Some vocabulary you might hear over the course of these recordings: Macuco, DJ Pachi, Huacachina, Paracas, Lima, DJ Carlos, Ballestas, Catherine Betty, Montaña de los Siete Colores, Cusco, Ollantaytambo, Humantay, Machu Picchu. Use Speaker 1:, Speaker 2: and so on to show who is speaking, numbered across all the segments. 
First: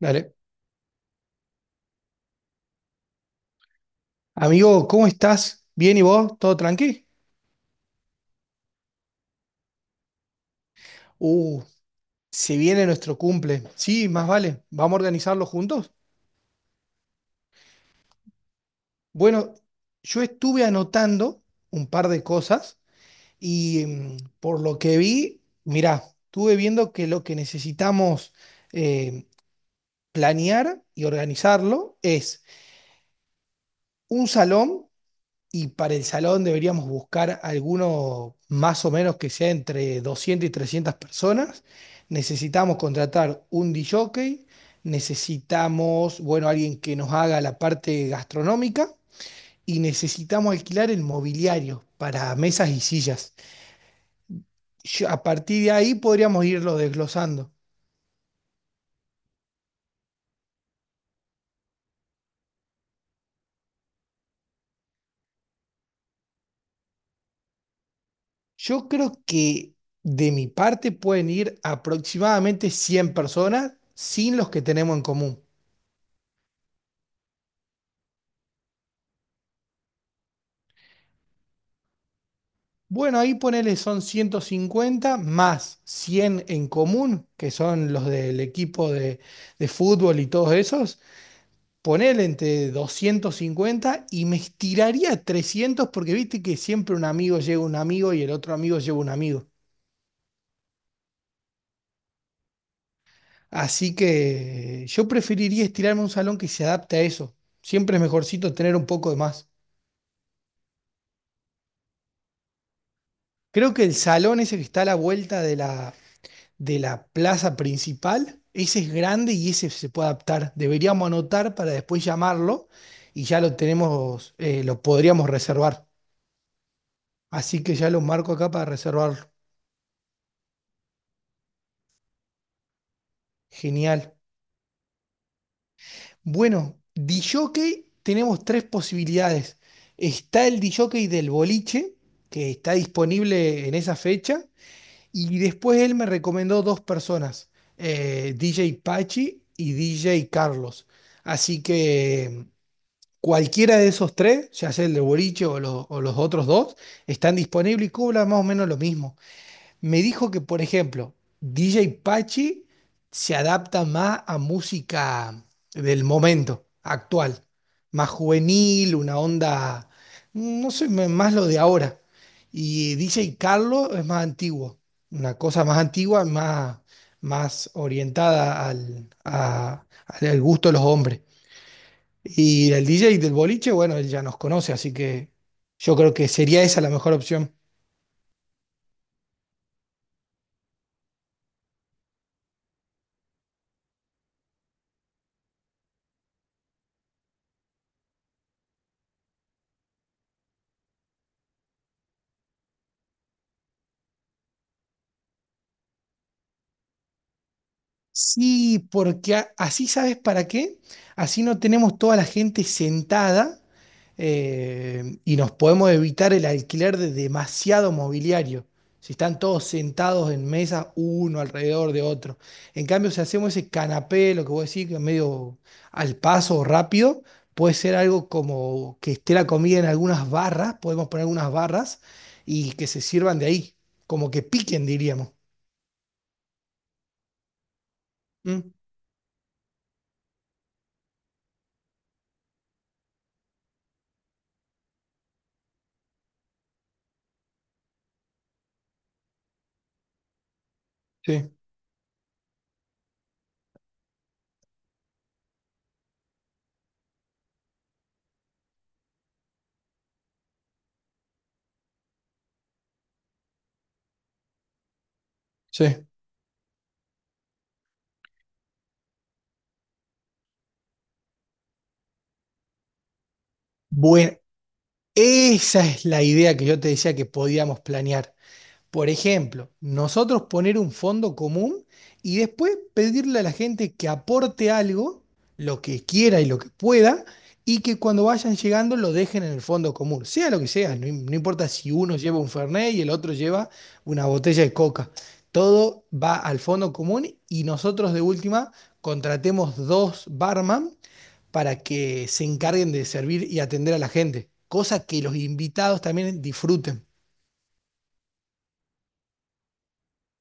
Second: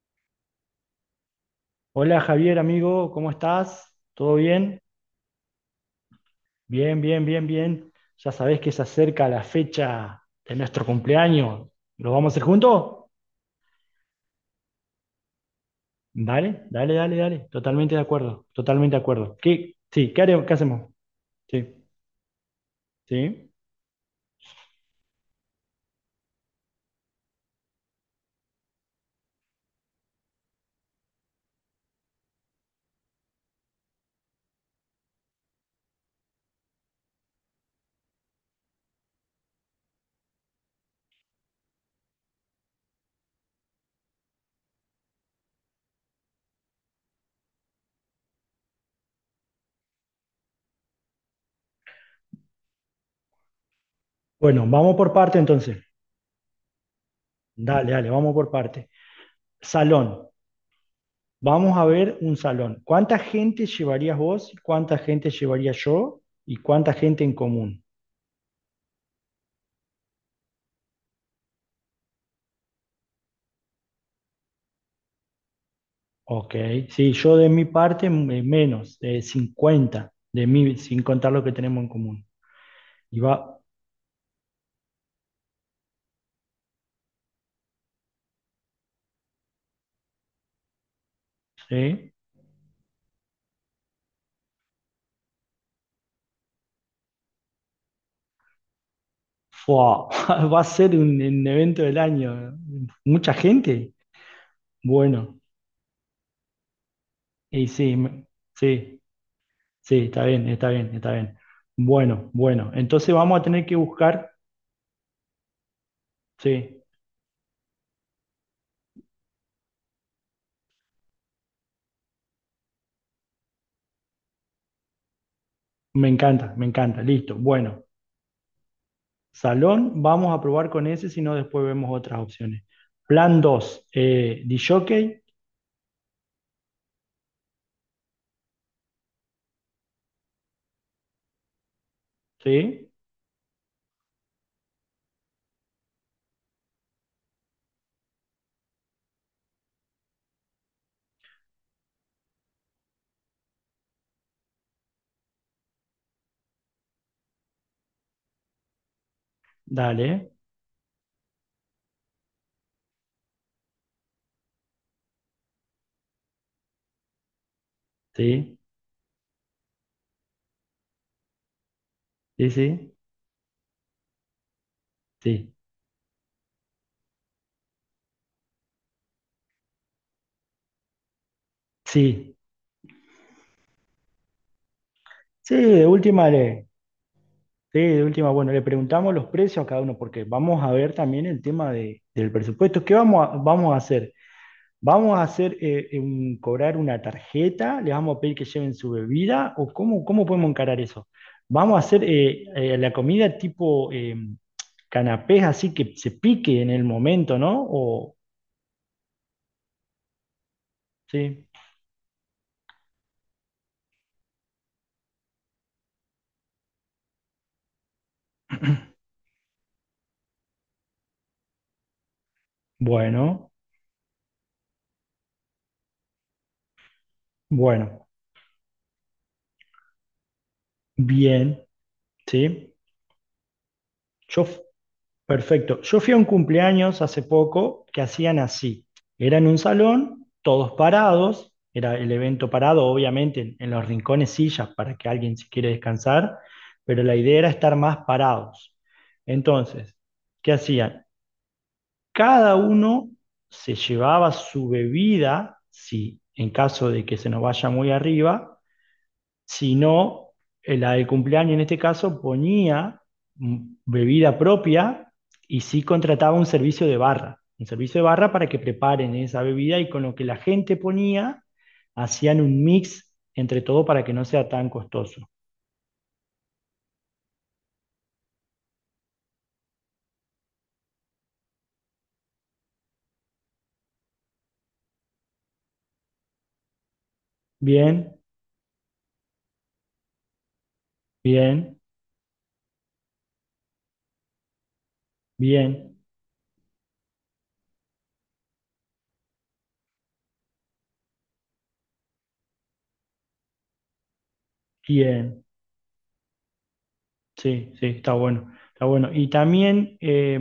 Speaker 1: Dale.
Speaker 2: Hola Javier, amigo, ¿cómo estás? ¿Todo bien?
Speaker 1: Amigo, ¿cómo estás? ¿Bien y vos? ¿Todo
Speaker 2: Bien,
Speaker 1: tranqui?
Speaker 2: bien, bien, bien. Ya sabés que se acerca la fecha de nuestro
Speaker 1: Uh,
Speaker 2: cumpleaños. ¿Lo vamos a hacer
Speaker 1: Se viene
Speaker 2: juntos?
Speaker 1: nuestro cumple. Sí, más vale. ¿Vamos a organizarlo juntos?
Speaker 2: Dale, dale, dale, dale. Totalmente de acuerdo, totalmente de acuerdo.
Speaker 1: Bueno,
Speaker 2: ¿Qué? Sí, ¿qué
Speaker 1: yo
Speaker 2: haremos? ¿Qué
Speaker 1: estuve
Speaker 2: hacemos?
Speaker 1: anotando
Speaker 2: Sí,
Speaker 1: un par de cosas
Speaker 2: sí.
Speaker 1: y por lo que vi, mirá, estuve viendo que lo que necesitamos eh, planear y organizarlo es un salón. Y para el salón deberíamos buscar alguno más o menos que sea entre 200 y 300 personas. Necesitamos contratar un DJ, jockey, necesitamos, bueno, alguien que nos haga la parte gastronómica y necesitamos alquilar el mobiliario para mesas y sillas.
Speaker 2: Bueno, vamos por
Speaker 1: A
Speaker 2: parte
Speaker 1: partir de
Speaker 2: entonces.
Speaker 1: ahí podríamos irlo desglosando.
Speaker 2: Dale, dale, vamos por parte. Salón. Vamos a ver un salón. ¿Cuánta gente llevarías vos? ¿Cuánta gente llevaría yo? ¿Y cuánta gente en común?
Speaker 1: Yo creo que de mi parte pueden ir aproximadamente 100 personas sin los que tenemos en común.
Speaker 2: Ok, sí, yo de mi parte menos, de 50 de mí, sin contar lo que tenemos en común.
Speaker 1: Bueno,
Speaker 2: Y
Speaker 1: ahí
Speaker 2: va,
Speaker 1: ponele son 150 más 100 en común, que son los del equipo de fútbol y todos esos.
Speaker 2: sí,
Speaker 1: Ponele entre 250 y me estiraría a 300 porque viste que siempre un amigo lleva un amigo y el otro amigo lleva un amigo.
Speaker 2: fua, va a ser un evento del año. ¿Mucha gente?
Speaker 1: Así que yo
Speaker 2: Bueno,
Speaker 1: preferiría estirarme a un salón que se adapte a eso.
Speaker 2: y sí,
Speaker 1: Siempre es mejorcito tener un
Speaker 2: sí,
Speaker 1: poco de más.
Speaker 2: sí, está bien, está bien, está bien. Bueno, bueno, entonces vamos a tener
Speaker 1: Creo
Speaker 2: que
Speaker 1: que el
Speaker 2: buscar,
Speaker 1: salón ese que está a la vuelta de la, de
Speaker 2: sí,
Speaker 1: la plaza principal. Ese es grande y ese se puede adaptar. Deberíamos anotar para después llamarlo y ya lo tenemos, lo podríamos reservar.
Speaker 2: me encanta, listo.
Speaker 1: Así que
Speaker 2: Bueno,
Speaker 1: ya lo marco acá para reservarlo.
Speaker 2: salón, vamos a probar con ese, si no después vemos otras opciones. Plan dos,
Speaker 1: Genial.
Speaker 2: disc jockey,
Speaker 1: Bueno, disjockey tenemos tres posibilidades. Está el disjockey del boliche, que está
Speaker 2: sí.
Speaker 1: disponible en esa fecha, y después él me recomendó dos personas, DJ Pachi y DJ Carlos. Así que cualquiera de esos tres, ya sea el de Boliche o o los otros dos, están disponibles y cobran más o menos lo mismo. Me dijo
Speaker 2: Dale,
Speaker 1: que, por ejemplo, DJ Pachi se adapta más a música del momento actual, más
Speaker 2: sí,
Speaker 1: juvenil, una onda, no sé, más lo de ahora.
Speaker 2: sí, sí,
Speaker 1: Y DJ Carlos es más antiguo, una
Speaker 2: sí,
Speaker 1: cosa más antigua, más orientada al gusto de los hombres.
Speaker 2: sí,
Speaker 1: Y el DJ del boliche, bueno, él ya nos conoce, así que
Speaker 2: sí,
Speaker 1: yo creo que sería esa la mejor opción.
Speaker 2: sí, de última, bueno, le preguntamos los precios a cada uno, porque vamos a ver también el tema del presupuesto. ¿Qué vamos a hacer? ¿Vamos a hacer cobrar una tarjeta? ¿Les vamos a pedir que lleven su bebida? ¿O cómo podemos encarar eso? ¿Vamos a hacer la comida tipo canapés así que se pique en el momento, ¿no? O,
Speaker 1: Sí, porque así sabes para qué. Así
Speaker 2: sí,
Speaker 1: no tenemos toda la gente sentada, y nos podemos evitar el alquiler de demasiado mobiliario. Si están todos sentados en mesas, uno alrededor de otro. En cambio, si hacemos
Speaker 2: bueno,
Speaker 1: ese canapé, lo que vos decís, que es medio al paso o rápido, puede ser
Speaker 2: bueno,
Speaker 1: algo como que esté la comida en algunas barras, podemos poner algunas
Speaker 2: bien,
Speaker 1: barras
Speaker 2: sí.
Speaker 1: y que se sirvan de ahí, como que
Speaker 2: Yo
Speaker 1: piquen, diríamos.
Speaker 2: Perfecto. Yo fui a un cumpleaños hace poco que hacían
Speaker 1: Mm,
Speaker 2: así. Era en un salón, todos parados, era el evento parado, obviamente, en los rincones sillas para que alguien si quiere descansar, pero la idea era estar más parados. Entonces, ¿qué hacían?
Speaker 1: sí,
Speaker 2: Cada uno se llevaba su bebida, si en caso de que se nos vaya muy arriba, sino la del cumpleaños en este caso ponía mm, bebida propia y sí
Speaker 1: sí.
Speaker 2: contrataba un servicio de barra, un servicio de barra para que preparen esa bebida y con lo que la gente ponía hacían un mix entre todo para que no
Speaker 1: Bueno,
Speaker 2: sea tan costoso.
Speaker 1: esa es la idea que yo te decía que podíamos planear. Por ejemplo, nosotros poner un fondo común y después pedirle a la gente que aporte algo, lo que quiera y lo que pueda, y que
Speaker 2: Bien,
Speaker 1: cuando vayan llegando lo dejen en el fondo común, sea lo que sea, no, no importa
Speaker 2: bien,
Speaker 1: si uno lleva un Fernet y el otro lleva una botella de coca,
Speaker 2: bien,
Speaker 1: todo va al fondo común y nosotros de última contratemos dos barman para que se encarguen de servir y atender a la gente, cosa que los
Speaker 2: bien.
Speaker 1: invitados también disfruten.
Speaker 2: Sí, sí, está bueno, está bueno. Y también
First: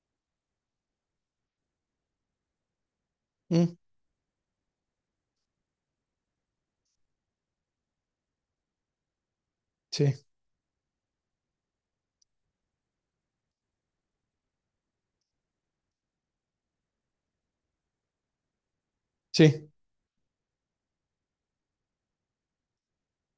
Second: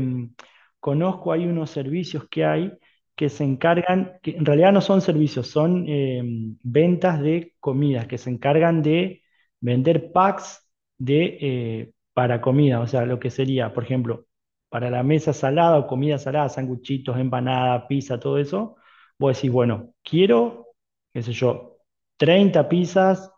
Speaker 2: conozco, hay unos servicios que hay que se
Speaker 1: Mm,
Speaker 2: encargan, que en realidad no son servicios, son ventas de comidas, que se encargan de vender
Speaker 1: sí,
Speaker 2: packs de, para comida, o sea, lo que sería, por ejemplo, para la mesa salada o comida salada, sanguchitos, empanada, pizza, todo eso, vos decís,
Speaker 1: sí.
Speaker 2: bueno, quiero, qué sé yo, 30 pizzas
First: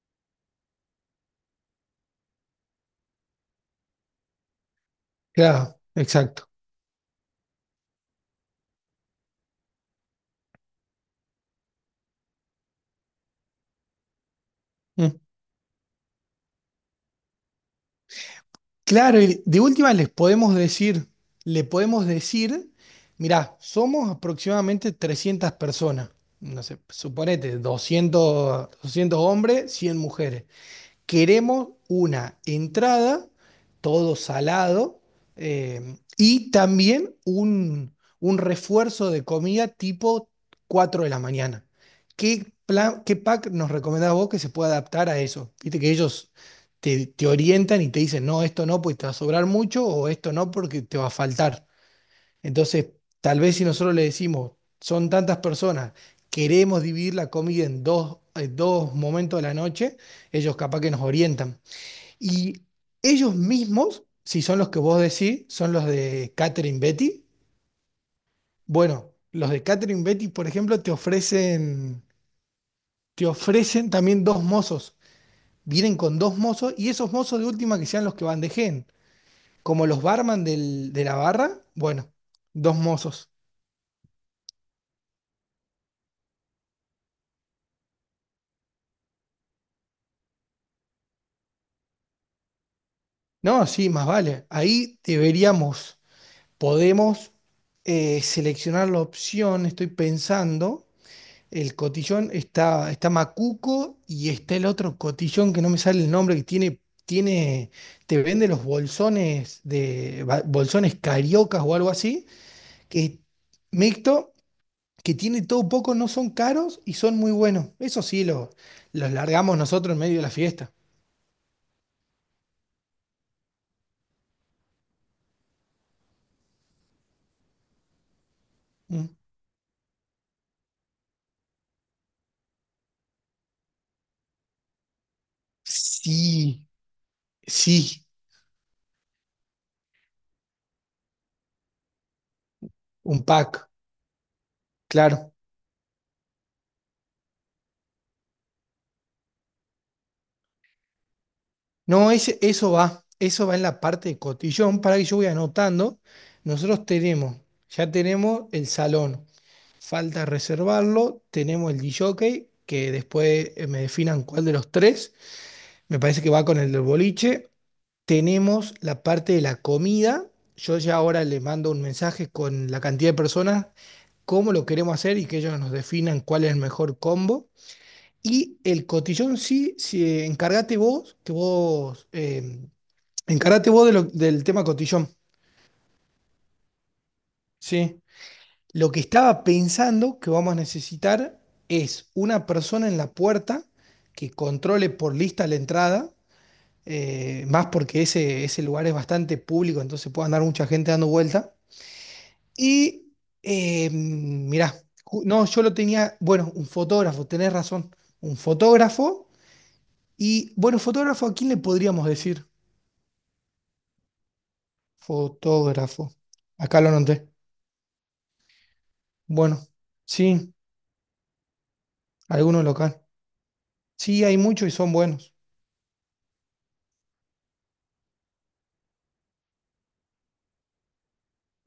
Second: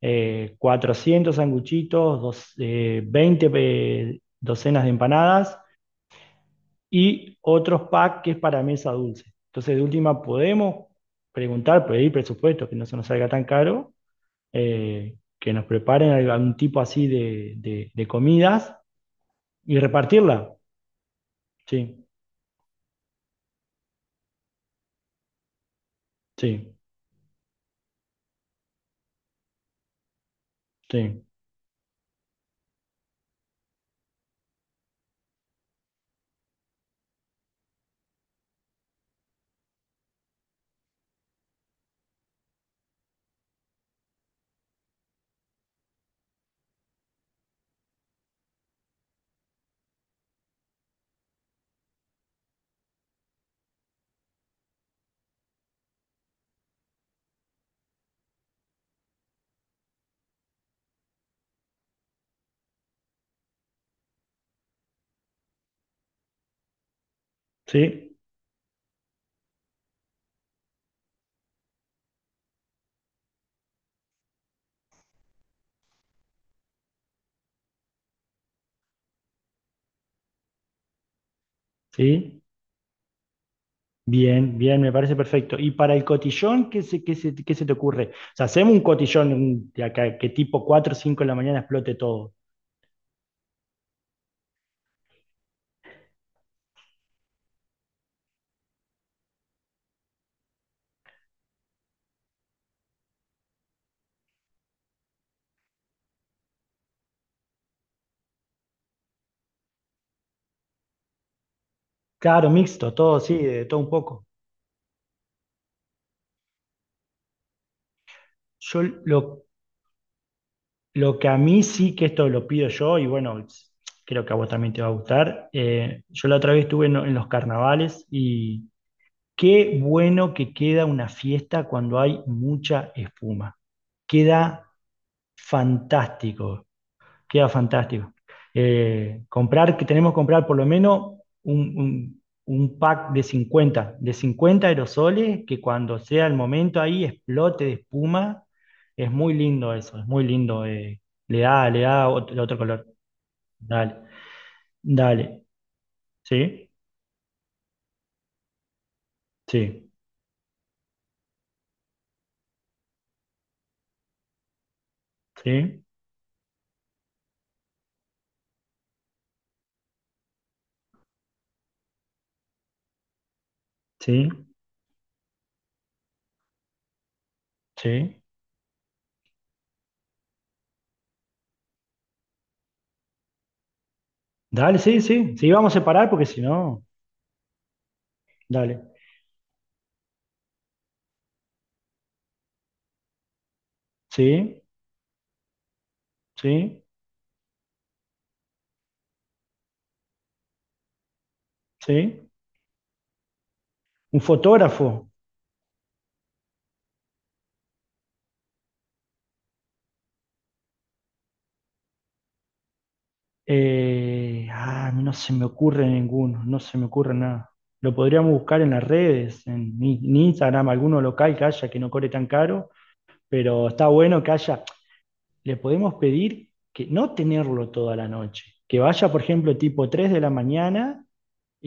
Speaker 2: 400 sanguchitos, 20 docenas de empanadas
Speaker 1: Claro, exacto.
Speaker 2: y otros packs que es para mesa dulce. Entonces, de última, podemos preguntar, pedir presupuesto, que no se nos salga tan caro,
Speaker 1: Mm.
Speaker 2: que nos preparen algún tipo así de comidas
Speaker 1: Claro, y de
Speaker 2: y
Speaker 1: última les
Speaker 2: repartirla.
Speaker 1: podemos decir, le
Speaker 2: Sí,
Speaker 1: podemos decir, mirá, somos aproximadamente 300 personas, no
Speaker 2: sí,
Speaker 1: sé, suponete, 200, 200 hombres, 100 mujeres.
Speaker 2: sí,
Speaker 1: Queremos una entrada, todo salado, y también un refuerzo de comida tipo 4 de la mañana. ¿Qué plan, qué pack nos recomendás vos que se pueda adaptar a eso? Viste que ellos te orientan y te dicen, no, esto no, porque te va a sobrar mucho, o esto no, porque te va a faltar. Entonces, tal vez si nosotros le decimos, son tantas personas, queremos dividir la comida en dos momentos de la noche, ellos capaz que nos orientan. Y ellos mismos, si son los que vos decís, son los de Catherine Betty.
Speaker 2: sí,
Speaker 1: Bueno, los de Catherine Betty, por ejemplo, te ofrecen también dos mozos. Vienen con dos mozos y esos mozos de última que sean los que bandejeen. Como los barman de la barra, bueno,
Speaker 2: sí.
Speaker 1: dos mozos.
Speaker 2: Bien, bien, me parece perfecto. ¿Y para el cotillón, qué se te ocurre? O sea, hacemos un cotillón de acá, que tipo 4 o 5 de la mañana explote todo.
Speaker 1: No, sí, más vale. Ahí deberíamos, podemos seleccionar la opción, estoy pensando, el cotillón está Macuco y está el otro cotillón que no me sale el nombre, que tiene, te vende los bolsones de bolsones cariocas o algo así,
Speaker 2: Claro, mixto,
Speaker 1: que
Speaker 2: todo, sí, de todo un poco.
Speaker 1: mixto, que tiene todo poco, no son caros y son muy buenos. Eso sí,
Speaker 2: Yo
Speaker 1: los
Speaker 2: lo,
Speaker 1: largamos nosotros en medio de la fiesta.
Speaker 2: lo que a mí sí que esto lo pido yo, y bueno, creo que a vos también te va a gustar. Yo la otra vez estuve en los carnavales y
Speaker 1: Mm.
Speaker 2: qué bueno que queda una fiesta cuando hay mucha espuma. Queda
Speaker 1: Sí,
Speaker 2: fantástico. Queda
Speaker 1: sí,
Speaker 2: fantástico. Comprar, que tenemos que comprar por lo menos un, un- un pack de
Speaker 1: un pack.
Speaker 2: cincuenta de cincuenta
Speaker 1: Claro.
Speaker 2: aerosoles, que cuando sea el momento ahí explote de espuma. Es muy lindo eso, es muy lindo. Le da, le da
Speaker 1: No,
Speaker 2: otro
Speaker 1: eso
Speaker 2: color.
Speaker 1: va. Eso va en la
Speaker 2: Dale,
Speaker 1: parte de cotillón para que yo voy
Speaker 2: dale.
Speaker 1: anotando.
Speaker 2: Sí,
Speaker 1: Nosotros tenemos, ya tenemos el salón.
Speaker 2: sí,
Speaker 1: Falta reservarlo. Tenemos el DJ, jockey, que después me definan cuál de los tres.
Speaker 2: sí,
Speaker 1: Me parece que va con el del boliche. Tenemos la parte de la comida. Yo ya ahora le mando un mensaje con la cantidad de personas,
Speaker 2: sí,
Speaker 1: cómo lo queremos hacer y que ellos nos definan cuál es el mejor combo.
Speaker 2: sí.
Speaker 1: Y el cotillón sí, sí, encárgate vos, encárgate vos del tema
Speaker 2: Dale, sí,
Speaker 1: cotillón,
Speaker 2: sí. Sí, vamos a separar porque si no,
Speaker 1: ¿sí? Lo
Speaker 2: dale.
Speaker 1: que estaba pensando que vamos a necesitar es una persona en la puerta que
Speaker 2: Sí,
Speaker 1: controle por lista la entrada,
Speaker 2: sí,
Speaker 1: más porque ese lugar es bastante público, entonces puede andar mucha gente dando vuelta.
Speaker 2: sí.
Speaker 1: Y,
Speaker 2: Un
Speaker 1: mirá,
Speaker 2: fotógrafo.
Speaker 1: no, yo lo tenía, bueno, un fotógrafo, tenés razón, un fotógrafo. Y, bueno, fotógrafo, ¿a quién le podríamos decir?
Speaker 2: Ah, a mí no se me ocurre
Speaker 1: Fotógrafo.
Speaker 2: ninguno, no se
Speaker 1: Acá
Speaker 2: me
Speaker 1: lo
Speaker 2: ocurre
Speaker 1: noté.
Speaker 2: nada. Lo podríamos buscar en las redes,
Speaker 1: Bueno,
Speaker 2: en
Speaker 1: sí,
Speaker 2: Instagram, alguno local que haya que no cobre tan
Speaker 1: algunos
Speaker 2: caro,
Speaker 1: local.
Speaker 2: pero está bueno
Speaker 1: Sí,
Speaker 2: que
Speaker 1: hay
Speaker 2: haya.
Speaker 1: muchos y son buenos,
Speaker 2: Le podemos pedir que no tenerlo toda la noche, que vaya, por ejemplo, tipo 3 de la mañana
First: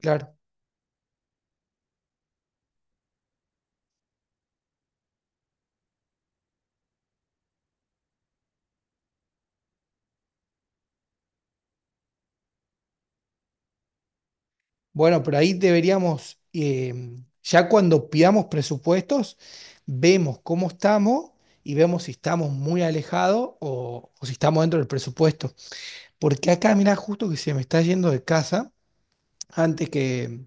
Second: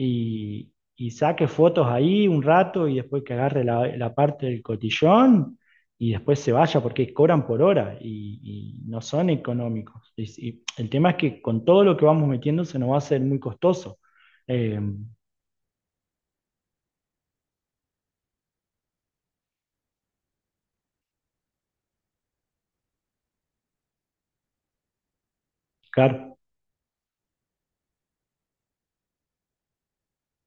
Speaker 1: claro.
Speaker 2: y saque fotos ahí un rato y después que agarre la parte del cotillón y después se vaya porque cobran por hora y no son económicos. Y el tema es que con todo lo que vamos metiendo se nos va a hacer muy costoso. Eh,
Speaker 1: Bueno, pero ahí deberíamos, ya cuando pidamos presupuestos, vemos cómo estamos y vemos si estamos muy alejados o si estamos dentro del presupuesto.
Speaker 2: Car-
Speaker 1: Porque acá, mirá, justo que se me está yendo de casa antes que,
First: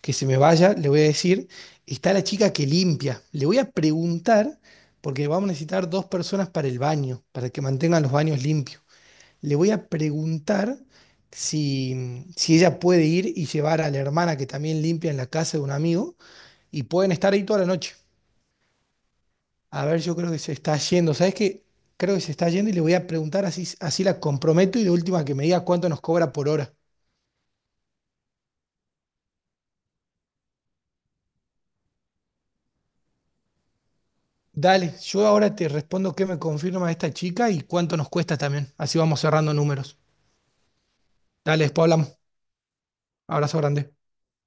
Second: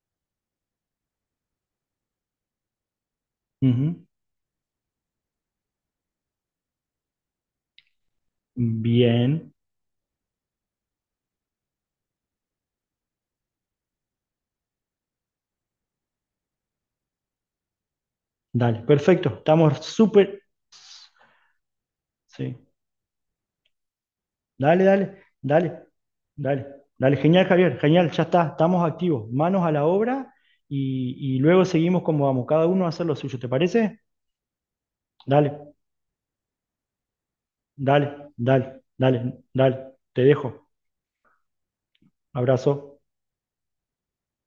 Speaker 1: que se me vaya, le voy a decir, está la chica que limpia. Le voy a
Speaker 2: Ujú.
Speaker 1: preguntar, porque vamos a necesitar dos personas para el baño, para que mantengan los baños limpios.
Speaker 2: Bien,
Speaker 1: Le voy a preguntar si ella puede ir y llevar a la hermana que también limpia en la casa de un amigo y pueden estar ahí toda la noche.
Speaker 2: dale, perfecto, estamos
Speaker 1: A ver, yo creo que
Speaker 2: súper...
Speaker 1: se está yendo. ¿Sabes qué? Creo que se está
Speaker 2: Sí,
Speaker 1: yendo y le voy a preguntar así, así la comprometo
Speaker 2: dale,
Speaker 1: y de
Speaker 2: dale,
Speaker 1: última que me diga
Speaker 2: dale.
Speaker 1: cuánto nos cobra por
Speaker 2: Dale,
Speaker 1: hora.
Speaker 2: dale, genial, Javier, genial, ya está, estamos activos, manos a la obra y luego seguimos como vamos, cada uno a hacer lo suyo, ¿te parece?
Speaker 1: Dale, yo ahora te
Speaker 2: Dale,
Speaker 1: respondo qué me confirma esta chica y cuánto nos
Speaker 2: dale,
Speaker 1: cuesta también.
Speaker 2: dale,
Speaker 1: Así vamos
Speaker 2: dale,
Speaker 1: cerrando
Speaker 2: dale,
Speaker 1: números.
Speaker 2: te dejo,
Speaker 1: Dale, después hablamos.
Speaker 2: abrazo.
Speaker 1: Abrazo grande.